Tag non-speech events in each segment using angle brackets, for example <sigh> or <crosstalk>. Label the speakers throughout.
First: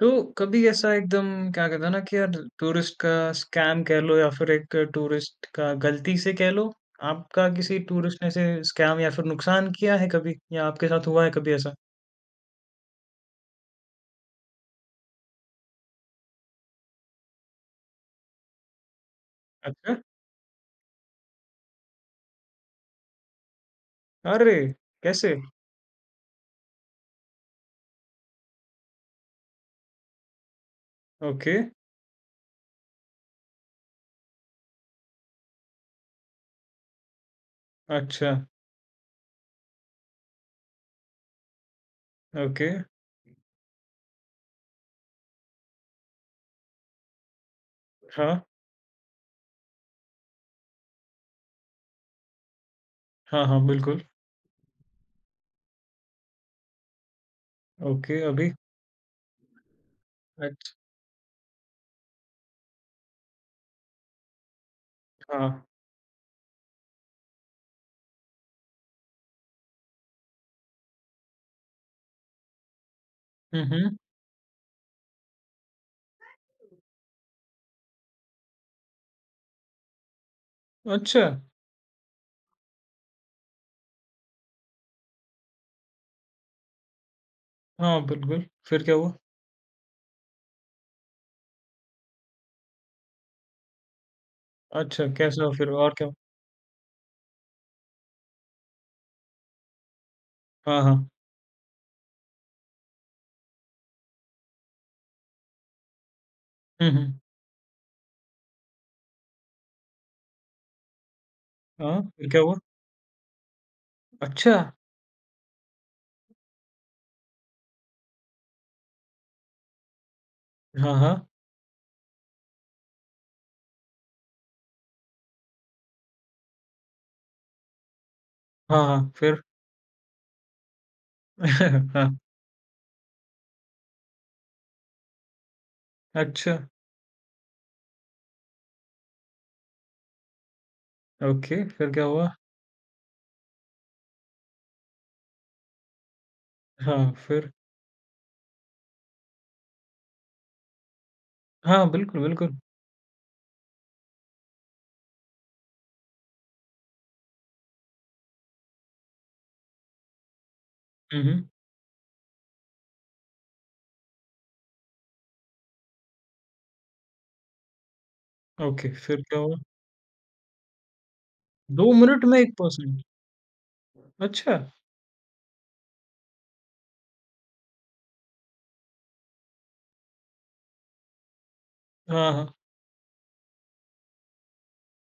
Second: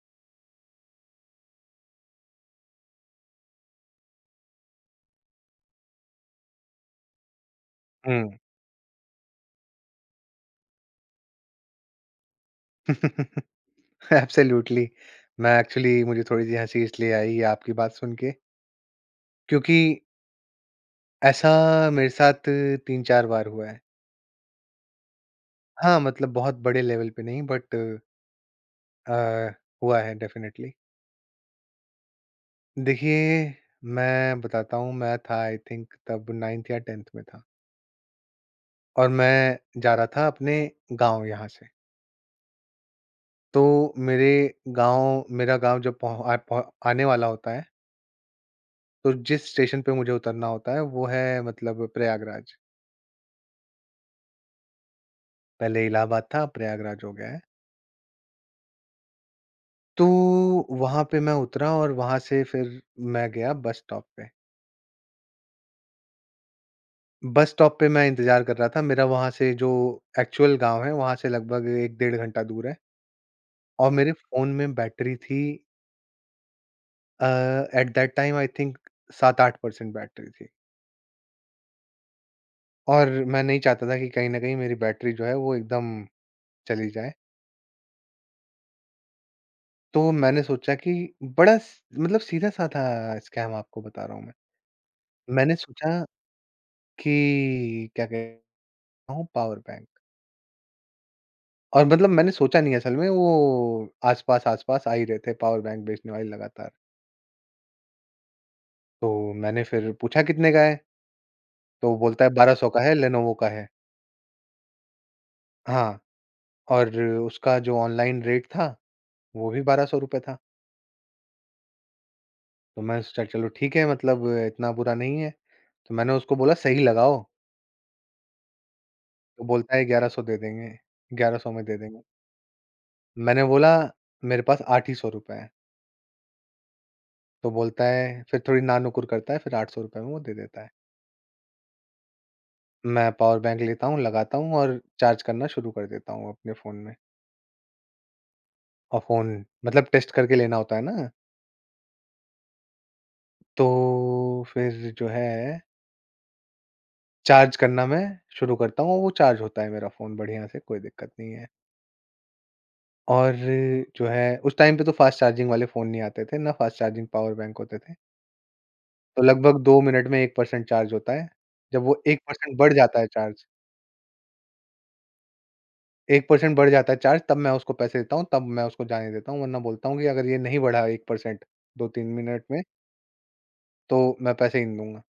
Speaker 1: तो कभी ऐसा एकदम क्या कहते हैं ना कि यार टूरिस्ट का स्कैम कह लो या फिर एक टूरिस्ट का गलती से कह लो, आपका किसी टूरिस्ट
Speaker 2: हुँ।
Speaker 1: ने से स्कैम या फिर नुकसान किया है कभी या आपके साथ हुआ है कभी ऐसा?
Speaker 2: एब्सोल्यूटली। <laughs> मैं एक्चुअली मुझे थोड़ी-सी हँसी इसलिए आई ये आपकी बात सुन के क्योंकि
Speaker 1: अच्छा।
Speaker 2: ऐसा मेरे साथ 3-4 बार हुआ है।
Speaker 1: अरे! कैसे?
Speaker 2: हाँ, मतलब बहुत बड़े लेवल पे नहीं बट अ, हुआ है डेफ़िनेटली।
Speaker 1: ओके।
Speaker 2: देखिए, मैं बताता हूँ मैं था आई थिंक तब 9th या 10th में था
Speaker 1: अच्छा।
Speaker 2: और मैं जा रहा था अपने गाँव यहाँ से।
Speaker 1: ओके।
Speaker 2: तो मेरे गाँव मेरा गाँव जब पह आ पह आने वाला होता है,
Speaker 1: हाँ।
Speaker 2: तो जिस स्टेशन पे मुझे उतरना होता है वो है मतलब प्रयागराज।
Speaker 1: हाँ, हाँ, बिल्कुल।
Speaker 2: पहले इलाहाबाद था, अब प्रयागराज हो गया है।
Speaker 1: ओके, अभी
Speaker 2: तो
Speaker 1: अच्छा।
Speaker 2: वहाँ पे मैं उतरा और वहाँ से फिर मैं गया बस स्टॉप पे।
Speaker 1: हाँ।
Speaker 2: बस स्टॉप पे मैं इंतज़ार कर रहा था, मेरा वहाँ से जो एक्चुअल गाँव है, वहाँ से लगभग 1 डेढ़ घंटा दूर है
Speaker 1: हुँ,
Speaker 2: और
Speaker 1: हुँ।
Speaker 2: मेरे फ़ोन में बैटरी थी uh, at that time I think 7-8 percent battery थी
Speaker 1: अच्छा।
Speaker 2: और मैं नहीं चाहता था कि कहीं न कहीं मेरी बैटरी जो है वो एकदम चली जाए।
Speaker 1: हाँ, बिल्कुल, फिर क्या हुआ?
Speaker 2: तो मैंने सोचा कि बड़ा स मतलब सीधा-साधा स्कैम आपको बता रहा हूँ मैं।
Speaker 1: अच्छा, कैसा हुआ
Speaker 2: मैंने
Speaker 1: फिर
Speaker 2: सोचा
Speaker 1: और क्या हुआ?
Speaker 2: कि क्या कह हूँ पावर बैंक
Speaker 1: हाँ, हाँ।
Speaker 2: और मतलब मैंने सोचा नहीं असल में वो आसपास आसपास आ ही रहे थे पावर बैंक बेचने वाले लगातार।
Speaker 1: हुँ, हुँ।
Speaker 2: तो मैंने फिर पूछा कितने का है? तो
Speaker 1: हाँ,
Speaker 2: बोलता
Speaker 1: फिर
Speaker 2: है
Speaker 1: क्या हुआ?
Speaker 2: 1200 का है लेनोवो का है।
Speaker 1: अच्छा।
Speaker 2: हाँ, और उसका जो ऑनलाइन रेट था वो भी ₹1200 था।
Speaker 1: हाँ, हाँ।
Speaker 2: तो मैं सोचा चलो ठीक है मतलब इतना बुरा नहीं है। तो मैंने उसको बोला सही लगाओ,
Speaker 1: हाँ, हाँ, फिर?
Speaker 2: तो बोलता है 1100 दे देंगे, 1100 में दे
Speaker 1: <laughs>
Speaker 2: देंगे।
Speaker 1: हाँ।
Speaker 2: मैंने बोला मेरे पास 800 ही रुपए हैं।
Speaker 1: अच्छा।
Speaker 2: तो बोलता है फिर थोड़ी नानुकुर करता है फिर ₹800 में वो दे देता है।
Speaker 1: ओके, फिर क्या हुआ?
Speaker 2: मैं पावर बैंक लेता हूँ, लगाता हूँ और चार्ज करना शुरू कर देता हूँ अपने फ़ोन में।
Speaker 1: हाँ, फिर
Speaker 2: और फ़ोन मतलब टेस्ट करके लेना होता है ना,
Speaker 1: हाँ, बिल्कुल, बिल्कुल।
Speaker 2: तो फिर जो है चार्ज करना मैं शुरू करता हूँ और वो चार्ज होता है मेरा फ़ोन बढ़िया से, कोई दिक्कत
Speaker 1: हुँ,
Speaker 2: नहीं
Speaker 1: हुँ।
Speaker 2: है। और जो है उस टाइम पे तो फ़ास्ट चार्जिंग वाले फ़ोन नहीं आते थे, ना फ़ास्ट चार्जिंग पावर बैंक होते थे।
Speaker 1: ओके, फिर
Speaker 2: तो
Speaker 1: क्या हुआ?
Speaker 2: लगभग 2 मिनट में 1% चार्ज होता है। जब
Speaker 1: 2
Speaker 2: वो
Speaker 1: मिनट में
Speaker 2: 1% बढ़
Speaker 1: 1%?
Speaker 2: जाता है चार्ज
Speaker 1: अच्छा।
Speaker 2: 1% बढ़ जाता है चार्ज तब मैं उसको पैसे देता हूँ, तब मैं उसको जाने देता हूँ, वरना बोलता हूँ कि अगर ये नहीं बढ़ा 1% 2-3
Speaker 1: हाँ,
Speaker 2: मिनट
Speaker 1: हाँ।
Speaker 2: में तो मैं पैसे ही नहीं दूँगा।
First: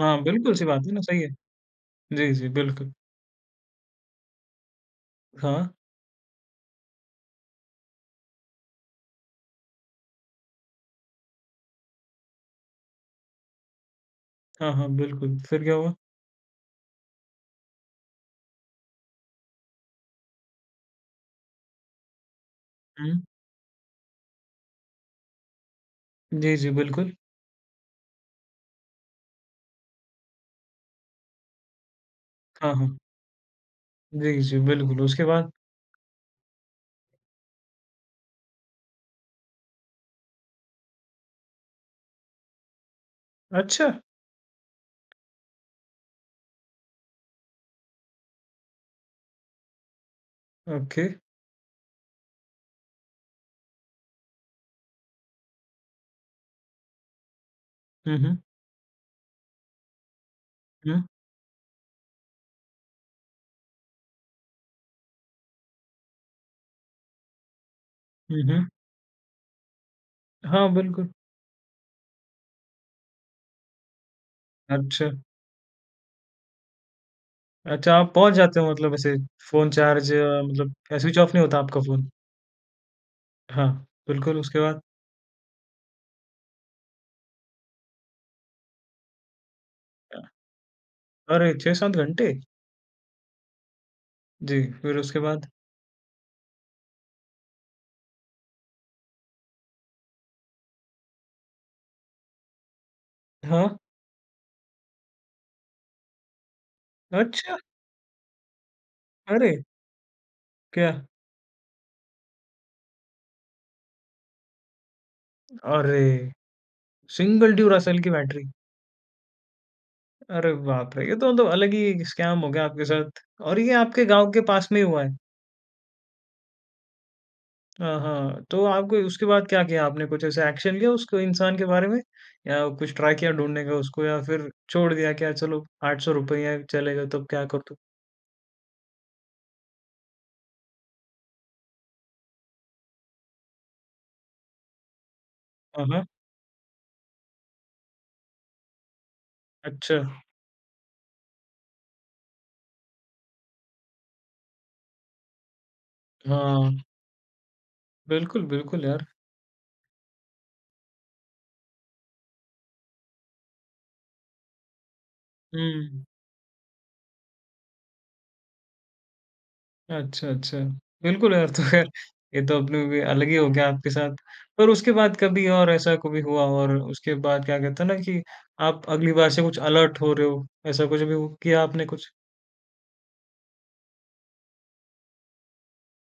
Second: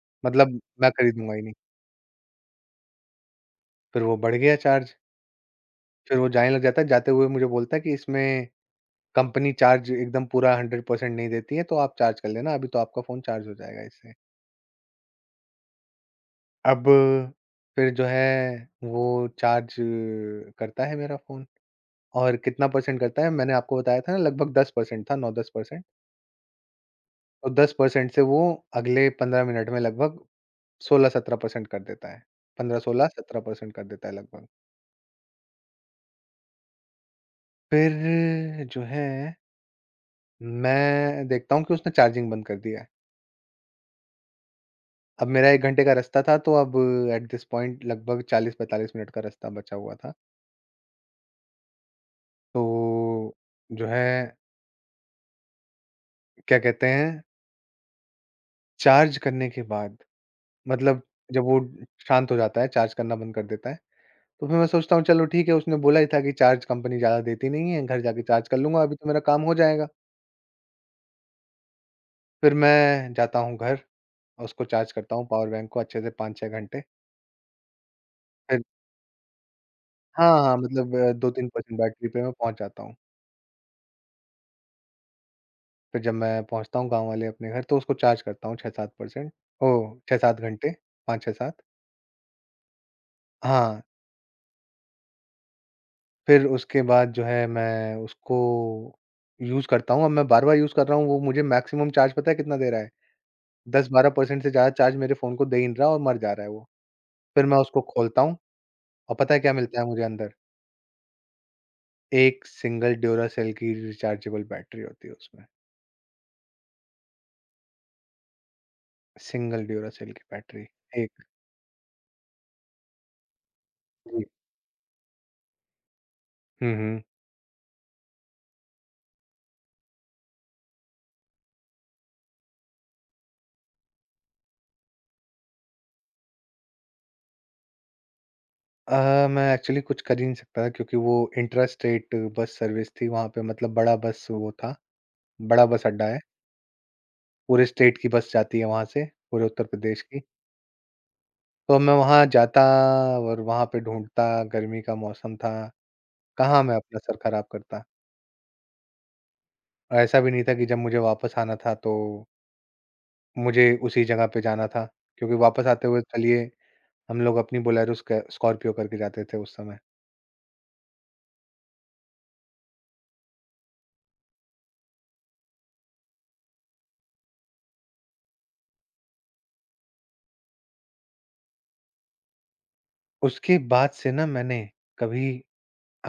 Speaker 1: हाँ, बिल्कुल
Speaker 2: मतलब
Speaker 1: सी बात
Speaker 2: मैं
Speaker 1: है ना, सही है।
Speaker 2: खरीदूँगा ही नहीं।
Speaker 1: जी, जी, बिल्कुल।
Speaker 2: फिर वो बढ़ गया चार्ज,
Speaker 1: हाँ,
Speaker 2: फिर वो जाने लग जाता है, जाते हुए मुझे बोलता है कि इसमें कंपनी चार्ज एकदम पूरा 100% नहीं देती है, तो आप चार्ज कर लेना, अभी तो आपका फ़ोन चार्ज हो जाएगा इससे।
Speaker 1: हाँ। हाँ, बिल्कुल, फिर क्या हुआ?
Speaker 2: अब फिर जो है वो चार्ज करता है मेरा फ़ोन और कितना परसेंट
Speaker 1: हुँ।
Speaker 2: करता है, मैंने आपको बताया था ना लगभग 10% था, 9-10 परसेंट।
Speaker 1: जी, जी, बिल्कुल।
Speaker 2: तो 10% से वो अगले 15 मिनट में लगभग 16-17 परसेंट कर देता है।
Speaker 1: हाँ, हाँ।
Speaker 2: 15-16, 17% कर देता है
Speaker 1: जी,
Speaker 2: लगभग।
Speaker 1: जी, बिल्कुल, उसके बाद?
Speaker 2: फिर जो है मैं देखता हूँ कि उसने चार्जिंग बंद कर दिया है।
Speaker 1: अच्छा।
Speaker 2: अब मेरा 1 घंटे का रास्ता था तो अब एट दिस पॉइंट लगभग 40-45 मिनट का रास्ता बचा हुआ था।
Speaker 1: ओके।
Speaker 2: तो जो है क्या कहते हैं
Speaker 1: हुँ, हुँ।
Speaker 2: चार्ज करने के बाद मतलब
Speaker 1: हुँ।
Speaker 2: जब वो शांत हो जाता है, चार्ज करना बंद कर देता है, तो फिर मैं सोचता हूँ चलो ठीक है उसने बोला ही था कि चार्ज कंपनी ज़्यादा देती नहीं है, घर जाके
Speaker 1: हुँ,
Speaker 2: चार्ज कर
Speaker 1: हुँ।
Speaker 2: लूँगा अभी तो मेरा काम हो जाएगा।
Speaker 1: हाँ, बिल्कुल।
Speaker 2: फिर मैं जाता हूँ घर और उसको चार्ज
Speaker 1: अच्छा,
Speaker 2: करता हूँ पावर बैंक को अच्छे से 5-6 घंटे।
Speaker 1: अच्छा, आप पहुँच जाते
Speaker 2: फिर
Speaker 1: हो मतलब ऐसे फ़ोन चार्ज
Speaker 2: हाँ, हाँ
Speaker 1: मतलब
Speaker 2: मतलब
Speaker 1: स्विच ऑफ नहीं होता
Speaker 2: 2-3%
Speaker 1: आपका
Speaker 2: बैटरी
Speaker 1: फ़ोन?
Speaker 2: पे मैं पहुँच जाता हूँ।
Speaker 1: हाँ, बिल्कुल, उसके बाद?
Speaker 2: फिर जब मैं पहुँचता हूँ गाँव वाले अपने घर तो उसको चार्ज करता हूँ 6-7 परसेंट ओह!
Speaker 1: अच्छा।
Speaker 2: 6-7 घंटे
Speaker 1: अरे
Speaker 2: 5-6-7
Speaker 1: 6-7 घंटे?
Speaker 2: हाँ,
Speaker 1: जी, फिर उसके बाद?
Speaker 2: फिर उसके बाद जो है मैं उसको यूज़ करता हूँ। अब मैं बार-बार यूज़ कर रहा हूँ वो मुझे मैक्सिमम चार्ज पता है कितना दे रहा है?
Speaker 1: हाँ।
Speaker 2: 10-12 परसेंट से ज़्यादा चार्ज मेरे फ़ोन को दे ही नहीं रहा और मर जा रहा है वो। फिर
Speaker 1: अच्छा!
Speaker 2: मैं उसको खोलता हूँ और पता है क्या
Speaker 1: अरे!
Speaker 2: मिलता है मुझे अंदर?
Speaker 1: क्या?
Speaker 2: एक सिंगल ड्यूरासेल की रिचार्जेबल बैटरी होती है उसमें।
Speaker 1: अरे! सिंगल ड्यूरासेल की बैटरी।
Speaker 2: सिंगल ड्यूरासेल की
Speaker 1: अरे
Speaker 2: बैटरी।
Speaker 1: बाप रे! ये
Speaker 2: एक
Speaker 1: तो मतलब अलग ही स्कैम हो गया आपके साथ और ये आपके
Speaker 2: जी।
Speaker 1: गाँव के पास में ही हुआ है?
Speaker 2: हुँ, हुँ।
Speaker 1: हाँ, हाँ। तो आपको उसके बाद क्या किया आपने? कुछ ऐसा एक्शन लिया उसको इंसान के बारे में या कुछ ट्राई किया ढूँढने का उसको या फिर छोड़ दिया क्या चलो ₹800 चलेगा तब क्या कर तू?
Speaker 2: मैं एक्चुअली कुछ कर ही नहीं सकता था, क्योंकि वो इंट्रा स्टेट बस सर्विस थी वहाँ पे मतलब बड़ा
Speaker 1: हाँ,
Speaker 2: बस
Speaker 1: हाँ।
Speaker 2: अड्डा है। पूरे स्टेट की बस जाती है वहाँ से, पूरे उत्तर
Speaker 1: अच्छा।
Speaker 2: प्रदेश की। तो मैं वहाँ जाता और वहाँ पे ढूँढता, गर्मी का मौसम था, कहाँ मैं
Speaker 1: हाँ,
Speaker 2: अपना सर खराब करता।
Speaker 1: बिल्कुल, बिल्कुल यार।
Speaker 2: और ऐसा भी नहीं था कि जब मुझे वापस आना था तो मुझे उसी जगह पे जाना था, क्योंकि वापस आते हुए
Speaker 1: हुँ।
Speaker 2: चलिए हम लोग अपनी बोलेरो स्क स्कॉर्पियो करके जाते थे उस समय।
Speaker 1: अच्छा, अच्छा। बिल्कुल यार, तो ख़ैर ये तो अपने भी अलग ही हो गया आपके साथ। पर उसके बाद कभी और ऐसा कभी हुआ और उसके बाद क्या कहते हैं ना कि आप अगली बार से कुछ अलर्ट हो रहे हो, ऐसा कुछ भी किया आपने कुछ?
Speaker 2: उसके बाद से ना मैंने कभी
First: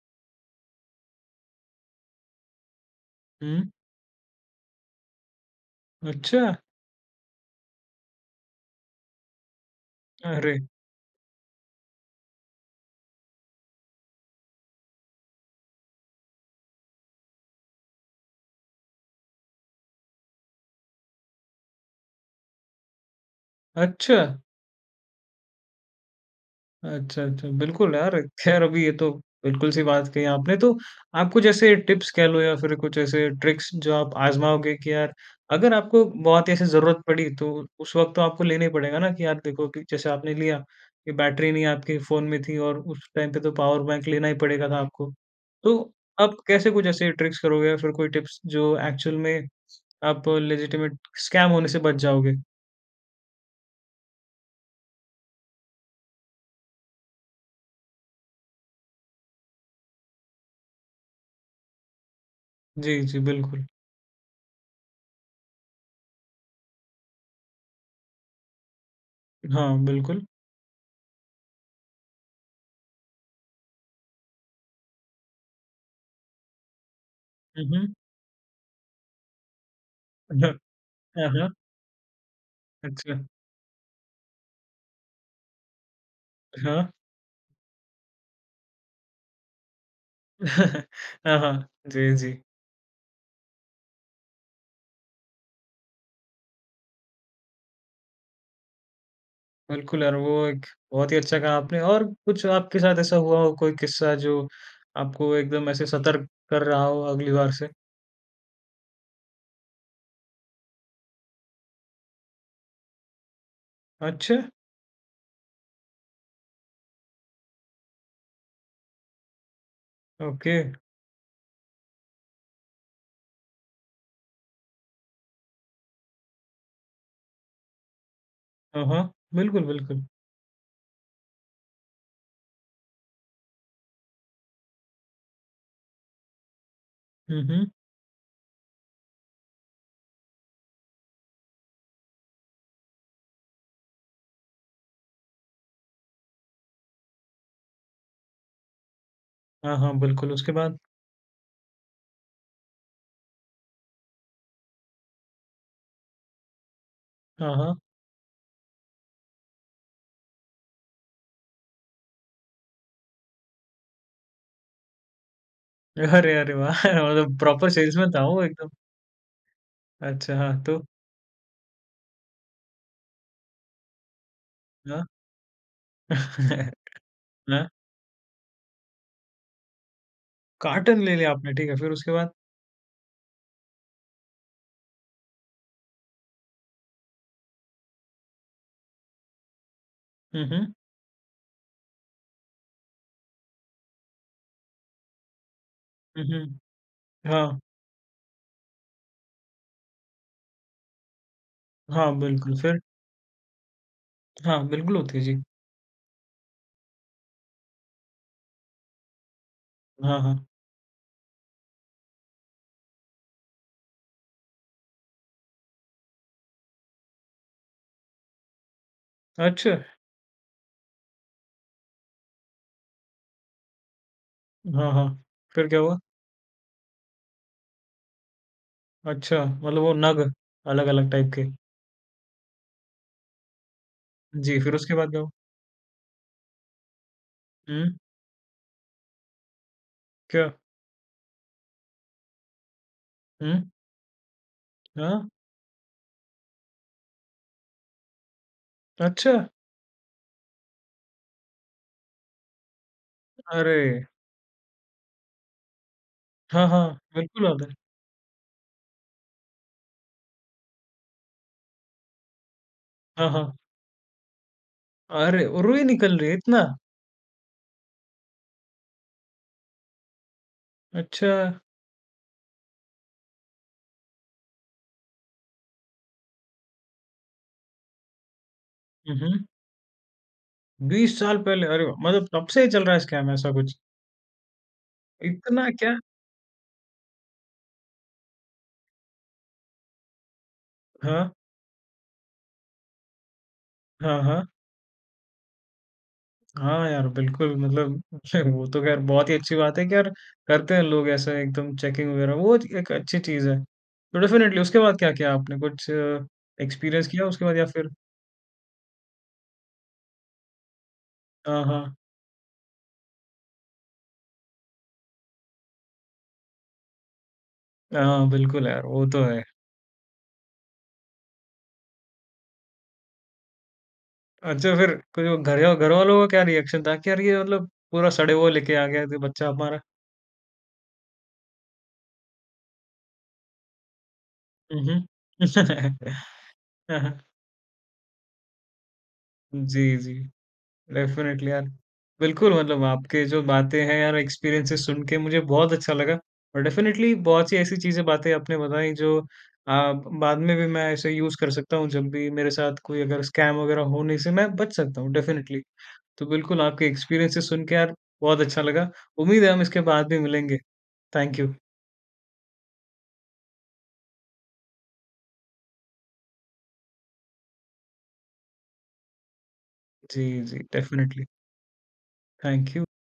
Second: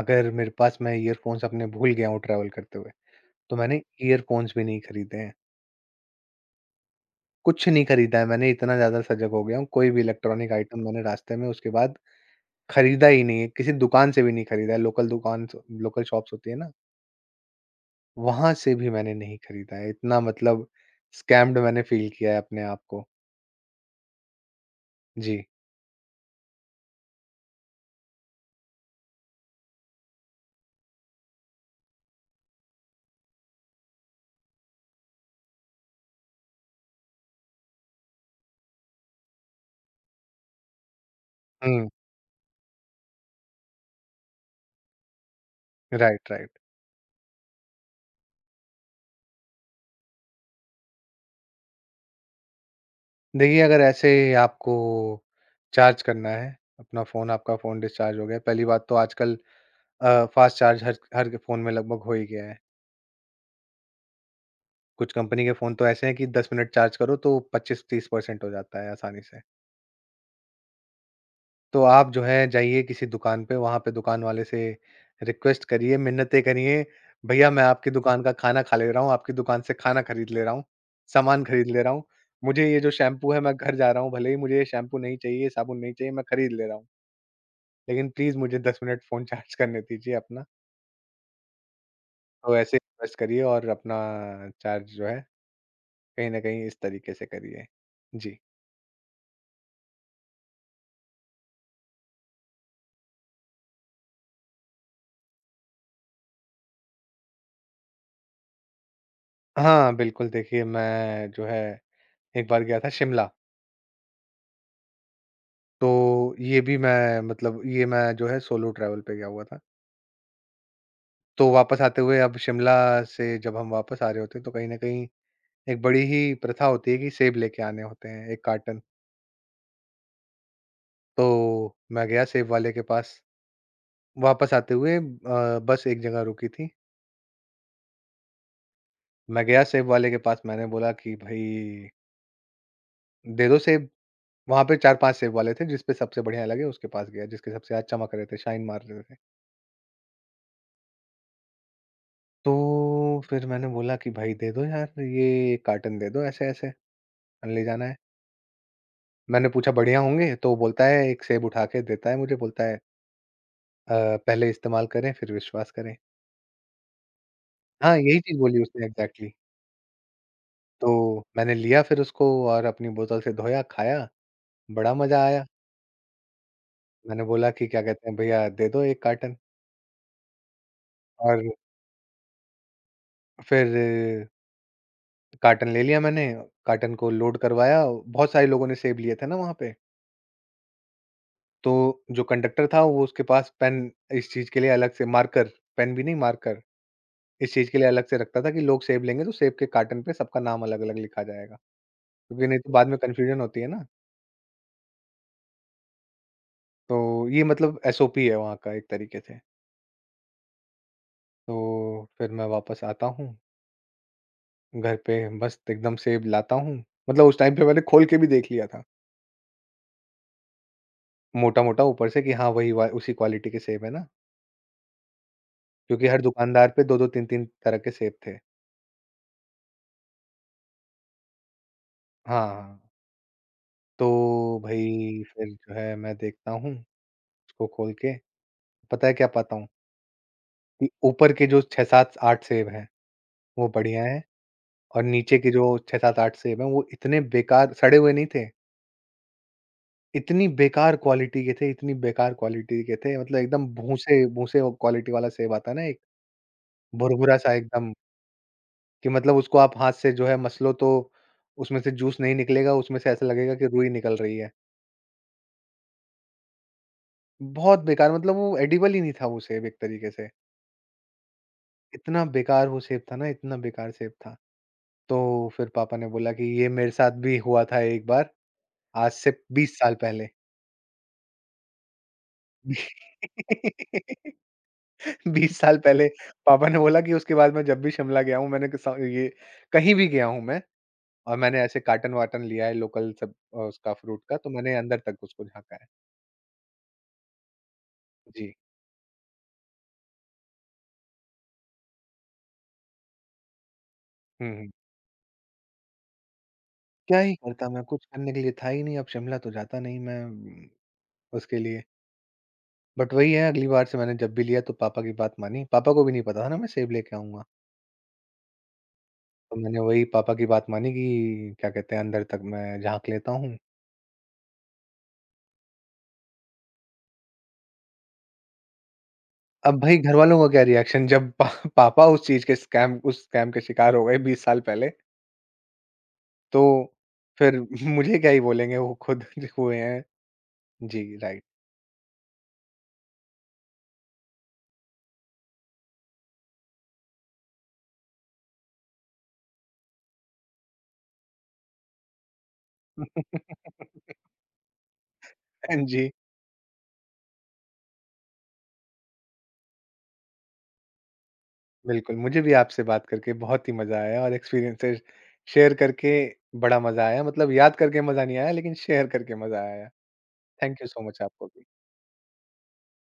Speaker 2: अगर मेरे पास मैं ईयरफ़ोन्स अपने भूल गया हूँ ट्रैवल करते हुए, तो
Speaker 1: हुँ।
Speaker 2: मैंने ईयरफ़ोन्स भी नहीं खरीदे हैं।
Speaker 1: अच्छा।
Speaker 2: कुछ नहीं खरीदा है मैंने, इतना ज़्यादा सजग हो गया हूँ, कोई भी इलेक्ट्रॉनिक
Speaker 1: अरे!
Speaker 2: आइटम मैंने रास्ते में उसके बाद खरीदा ही नहीं है, किसी दुकान से भी नहीं खरीदा है। लोकल दुकान स लोकल शॉप्स होती है ना, वहाँ से भी मैंने नहीं खरीदा है। इतना मतलब स्कैम्ड मैंने फ़ील किया है अपने आप को।
Speaker 1: अच्छा।
Speaker 2: जी।
Speaker 1: अच्छा, अच्छा। बिल्कुल यार, ख़ैर अभी ये तो बिल्कुल-सी बात कही आपने। तो आपको जैसे टिप्स कह लो या फिर कुछ ऐसे ट्रिक्स जो आप आज़माओगे कि यार अगर आपको बहुत ही ऐसे ज़रूरत पड़ी तो उस वक़्त तो आपको लेना ही पड़ेगा ना कि यार देखो कि जैसे आपने लिया कि बैटरी नहीं
Speaker 2: हुँ।
Speaker 1: आपके फ़ोन में थी और उस टाइम पे तो पावर बैंक लेना ही पड़ेगा था आपको। तो
Speaker 2: राइट,
Speaker 1: अब
Speaker 2: राइट।
Speaker 1: कैसे कुछ ऐसे ट्रिक्स करोगे या फिर कोई टिप्स जो एक्चुअल में आप लेजिटिमेट स्कैम होने से बच जाओगे?
Speaker 2: देखिए, अगर ऐसे आपको चार्ज करना है, अपना फ़ोन आपका फ़ोन डिस्चार्ज हो गया, पहली बात तो आजकल फ़ास्ट चार्ज हर हर फ़ोन में लगभग हो ही गया है।
Speaker 1: जी, जी, बिल्कुल।
Speaker 2: कुछ कंपनी के फ़ोन तो ऐसे हैं कि 10 मिनट चार्ज करो तो 25-30 परसेंट हो जाता है आसानी से।
Speaker 1: हाँ, बिल्कुल।
Speaker 2: तो आप जो है जाइए किसी दुकान पे, वहाँ पे दुकान वाले से रिक्वेस्ट करिए, मिन्नतें करिए, भैया मैं
Speaker 1: हुँ,
Speaker 2: आपकी
Speaker 1: हुँ।
Speaker 2: दुकान का खाना खा ले रहा हूँ, आपकी दुकान से खाना खरीद
Speaker 1: <laughs>
Speaker 2: ले
Speaker 1: हाँ,
Speaker 2: रहा हूँ,
Speaker 1: हाँ,
Speaker 2: सामान
Speaker 1: हाँ।
Speaker 2: खरीद ले रहा हूँ। मुझे ये जो
Speaker 1: अच्छा।
Speaker 2: शैम्पू है मैं घर जा रहा हूँ, भले ही मुझे ये शैम्पू नहीं चाहिए, ये साबुन नहीं चाहिए, मैं खरीद ले रहा
Speaker 1: हाँ।
Speaker 2: हूँ। लेकिन प्लीज़ मुझे 10 मिनट फ़ोन चार्ज करने दीजिए अपना।
Speaker 1: <laughs> हाँ, हाँ। जी, जी।
Speaker 2: तो ऐसे रिक्वेस्ट करिए और अपना चार्ज जो है कहीं न कहीं इस तरीके से करी है। जी।
Speaker 1: बिल्कुल यार, वो एक बहुत ही अच्छा कहा आपने और कुछ आपके साथ ऐसा हुआ हो कोई किस्सा जो आपको एकदम ऐसे सतर्क कर रहा हो अगली बार से?
Speaker 2: हाँ, बिल्कुल देखिए मैं जो है एक बार गया था शिमला,
Speaker 1: अच्छा।
Speaker 2: तो ये मैं जो है सोलो ट्रैवल पे गया हुआ था।
Speaker 1: ओके।
Speaker 2: तो वापस आते हुए अब शिमला से जब हम वापस आ रहे होते हैं, तो कहीं न कहीं एक बड़ी ही प्रथा होती है कि सेब लेके आने होते हैं 1 कार्टन।
Speaker 1: हाँ, हाँ। बिल्कुल, बिल्कुल।
Speaker 2: तो मैं गया सेब वाले के पास, वापस आते हुए बस एक जगह रुकी थी।
Speaker 1: हुँ, हुँ।
Speaker 2: मैं गया सेब वाले के पास मैंने बोला कि, "भई दे दो सेब।" वहाँ पे 4-5 सेब वाले थे, जिसपे सबसे बढ़िया लगे उसके पास गया, जिसके सबसे आज चमक रहे थे, शाइन मार रहे थे।
Speaker 1: हाँ, हाँ, बिल्कुल उसके बाद?
Speaker 2: तो फिर मैंने बोला कि भाई दे दो यार ये कार्टन दे दो ऐसे-ऐसे,
Speaker 1: हाँ,
Speaker 2: ले
Speaker 1: हाँ।
Speaker 2: जाना है। मैंने पूछा बढ़िया होंगे? तो बोलता है एक सेब उठा के देता है मुझे, बोलता है "पहले इस्तेमाल करें फिर विश्वास करें।"
Speaker 1: अरे, अरे वाह! <laughs> मतलब प्रॉपर
Speaker 2: हाँ,
Speaker 1: सेल्समैन
Speaker 2: यही
Speaker 1: था
Speaker 2: चीज़
Speaker 1: वो
Speaker 2: बोली
Speaker 1: एकदम।
Speaker 2: उसने एग्ज़ैक्टली।
Speaker 1: अच्छा, हाँ तो?
Speaker 2: तो मैंने लिया फिर उसको और अपनी बोतल से धोया, खाया, बड़ा
Speaker 1: हाँ।
Speaker 2: मज़ा आया।
Speaker 1: <laughs>
Speaker 2: मैंने बोला कि
Speaker 1: हाँ,
Speaker 2: क्या कहते हैं भैया दे दो 1 कार्टन
Speaker 1: कार्टन ले लिया
Speaker 2: और
Speaker 1: आपने ठीक है फिर उसके बाद?
Speaker 2: फिर कार्टन ले लिया मैंने, कार्टन को लोड करवाया, बहुत सारे लोगों ने सेब लिए थे ना वहाँ पे,
Speaker 1: हुँ, हुँ।
Speaker 2: तो जो कंडक्टर था वो उसके पास पेन इस चीज़ के लिए अलग से मार्कर, पेन भी नहीं
Speaker 1: हुँ, हुँ।
Speaker 2: मार्कर, इस
Speaker 1: हाँ,
Speaker 2: चीज़ के लिए अलग से रखता था कि लोग सेब लेंगे तो सेब के कार्टन पे सबका नाम अलग-अलग लिखा जाएगा,
Speaker 1: हाँ
Speaker 2: क्योंकि
Speaker 1: बिल्कुल
Speaker 2: नहीं तो
Speaker 1: फिर?
Speaker 2: बाद में कन्फ्यूजन होती है ना,
Speaker 1: हाँ, बिल्कुल होती है, जी।
Speaker 2: तो ये मतलब एसओपी है वहाँ का एक तरीके से।
Speaker 1: हाँ, हाँ।
Speaker 2: तो फिर मैं वापस आता हूँ, घर पे मस्त एकदम सेब लाता हूँ, मतलब उस टाइम पे मैंने खोल के भी देख लिया था,
Speaker 1: अच्छा!
Speaker 2: मोटा-मोटा ऊपर से कि हाँ वही वा उसी क्वालिटी के सेब है ना।
Speaker 1: हाँ, हाँ। फिर क्या हुआ?
Speaker 2: क्योंकि हर दुकानदार पे 2-2 3-3 तरह के सेब थे।
Speaker 1: अच्छा, मतलब वो नग अलग-अलग टाइप के।
Speaker 2: हाँ, तो
Speaker 1: जी, फिर उसके बाद क्या
Speaker 2: भई
Speaker 1: हुआ?
Speaker 2: फिर जो है मैं देखता हूँ उसको
Speaker 1: हुँ।
Speaker 2: खोल के, पता है क्या पाता हूँ?
Speaker 1: क्या?
Speaker 2: कि ऊपर के जो 6 7 8 सेब हैं,
Speaker 1: हुँ।
Speaker 2: वो बढ़िया हैं और
Speaker 1: हाँ,
Speaker 2: नीचे के जो 6 7 8 सेब हैं वो इतने बेकार सड़े हुए नहीं थे,
Speaker 1: अच्छा!
Speaker 2: इतनी बेकार क्वालिटी के थे इतनी बेकार क्वालिटी के थे मतलब एकदम
Speaker 1: अरे!
Speaker 2: भूसे भूसे वो क्वालिटी वाला सेब आता है ना एक,
Speaker 1: हाँ, हाँ, बिल्कुल
Speaker 2: भुरभुरा-सा
Speaker 1: आता है।
Speaker 2: एकदम कि मतलब उसको आप हाथ से जो है मसलो तो उसमें से जूस नहीं निकलेगा, उसमें से ऐसा
Speaker 1: हाँ, हाँ।
Speaker 2: लगेगा कि रुई निकल रही है।
Speaker 1: अरे! रुई निकल रही है इतना?
Speaker 2: बहुत बेकार मतलब वो एडिबल ही नहीं था वो सेब एक तरीके से।
Speaker 1: अच्छा।
Speaker 2: इतना बेकार वो सेब था ना, इतना बेकार सेब था। तो फिर पापा ने बोला कि ये मेरे साथ भी हुआ था एक बार, आज
Speaker 1: हुँ,
Speaker 2: से
Speaker 1: हुँ।
Speaker 2: 20 साल पहले।
Speaker 1: 20 साल पहले! अरे वाह! मतलब तब से ही चल रहा है स्कैम ऐसा कुछ?
Speaker 2: <laughs> 20
Speaker 1: इतना
Speaker 2: साल
Speaker 1: क्या?
Speaker 2: पहले पापा ने बोला कि उसके बाद मैं जब भी शिमला गया हूँ, मैंने किसा ये कहीं भी गया हूँ मैं
Speaker 1: हाँ,
Speaker 2: और मैंने ऐसे कार्टन-वार्टन लिया है लोकल सब उसका
Speaker 1: हाँ,
Speaker 2: फ्रूट का
Speaker 1: हाँ।
Speaker 2: तो मैंने अंदर तक उसको झाँका है।
Speaker 1: हाँ यार, बिल्कुल मतलब <laughs>
Speaker 2: जी।
Speaker 1: वो तो ख़ैर बहुत ही अच्छी बात है कि यार करते हैं लोग ऐसा एकदम चेकिंग वग़ैरह, वो एक अच्छी चीज़ है। तो
Speaker 2: हुँ,
Speaker 1: डेफ़िनेटली
Speaker 2: हुँ।
Speaker 1: उसके बाद क्या किया आपने? कुछ एक्सपीरियंस
Speaker 2: क्या
Speaker 1: किया
Speaker 2: ही
Speaker 1: उसके बाद या
Speaker 2: करता मैं,
Speaker 1: फिर
Speaker 2: कुछ करने के लिए था ही नहीं, अब शिमला तो जाता नहीं मैं उसके
Speaker 1: हाँ,
Speaker 2: लिए।
Speaker 1: हाँ।
Speaker 2: बट वही है अगली बार से मैंने जब भी लिया तो पापा की बात मानी। पापा को भी नहीं पता था ना मैं सेब लेके आऊँगा।
Speaker 1: हाँ, बिल्कुल यार, वो तो है।
Speaker 2: तो मैंने वही पापा की बात मानी कि क्या कहते हैं अंदर तक मैं झाँक लेता हूँ।
Speaker 1: अच्छा फिर कोई वो घर या घरवालों का क्या रिएक्शन था कि यार ये मतलब पूरा सड़े हुए लेके आ गया ये बच्चा हमारा?
Speaker 2: अब भाई घरवालों का क्या रिएक्शन जब पा पापा उस स्कैम के शिकार हो गए 20 साल
Speaker 1: हुँ,
Speaker 2: पहले,
Speaker 1: हुँ। <laughs>
Speaker 2: तो
Speaker 1: हाँ, हाँ।
Speaker 2: फिर <laughs> मुझे क्या ही बोलेंगे वो खुद <laughs> हुए
Speaker 1: जी,
Speaker 2: हैं।
Speaker 1: जी।
Speaker 2: जी, राइट।
Speaker 1: डेफ़िनिटली यार। बिल्कुल, मतलब आपके जो बातें हैं यार एक्सपीरियंसेस सुन के मुझे बहुत अच्छा लगा और डेफ़िनिटली बहुत सी ऐसी चीज़ें बातें आपने बताई जो अ, बाद में भी मैं इसे यूज़ कर सकता हूँ जब भी मेरे साथ कोई अगर स्कैम वग़ैरह होने
Speaker 2: <laughs>
Speaker 1: से मैं बच सकता हूँ डेफ़िनिटली।
Speaker 2: हाँ जी,
Speaker 1: तो बिल्कुल आपके एक्सपीरियंसेस सुन के यार बहुत अच्छा लगा। उम्मीद है हम इसके बाद भी मिलेंगे। Thank you.
Speaker 2: बिल्कुल। मुझे भी आपसे बात करके बहुत ही मज़ा आया और एक्सपीरियंसेस शेयर करके बड़ा मज़ा आया। मतलब याद करके मज़ा नहीं आया लेकिन शेयर करके मज़ा आया।
Speaker 1: जी, जी
Speaker 2: Thank you so much,
Speaker 1: definitely.
Speaker 2: Apu.
Speaker 1: Thank you.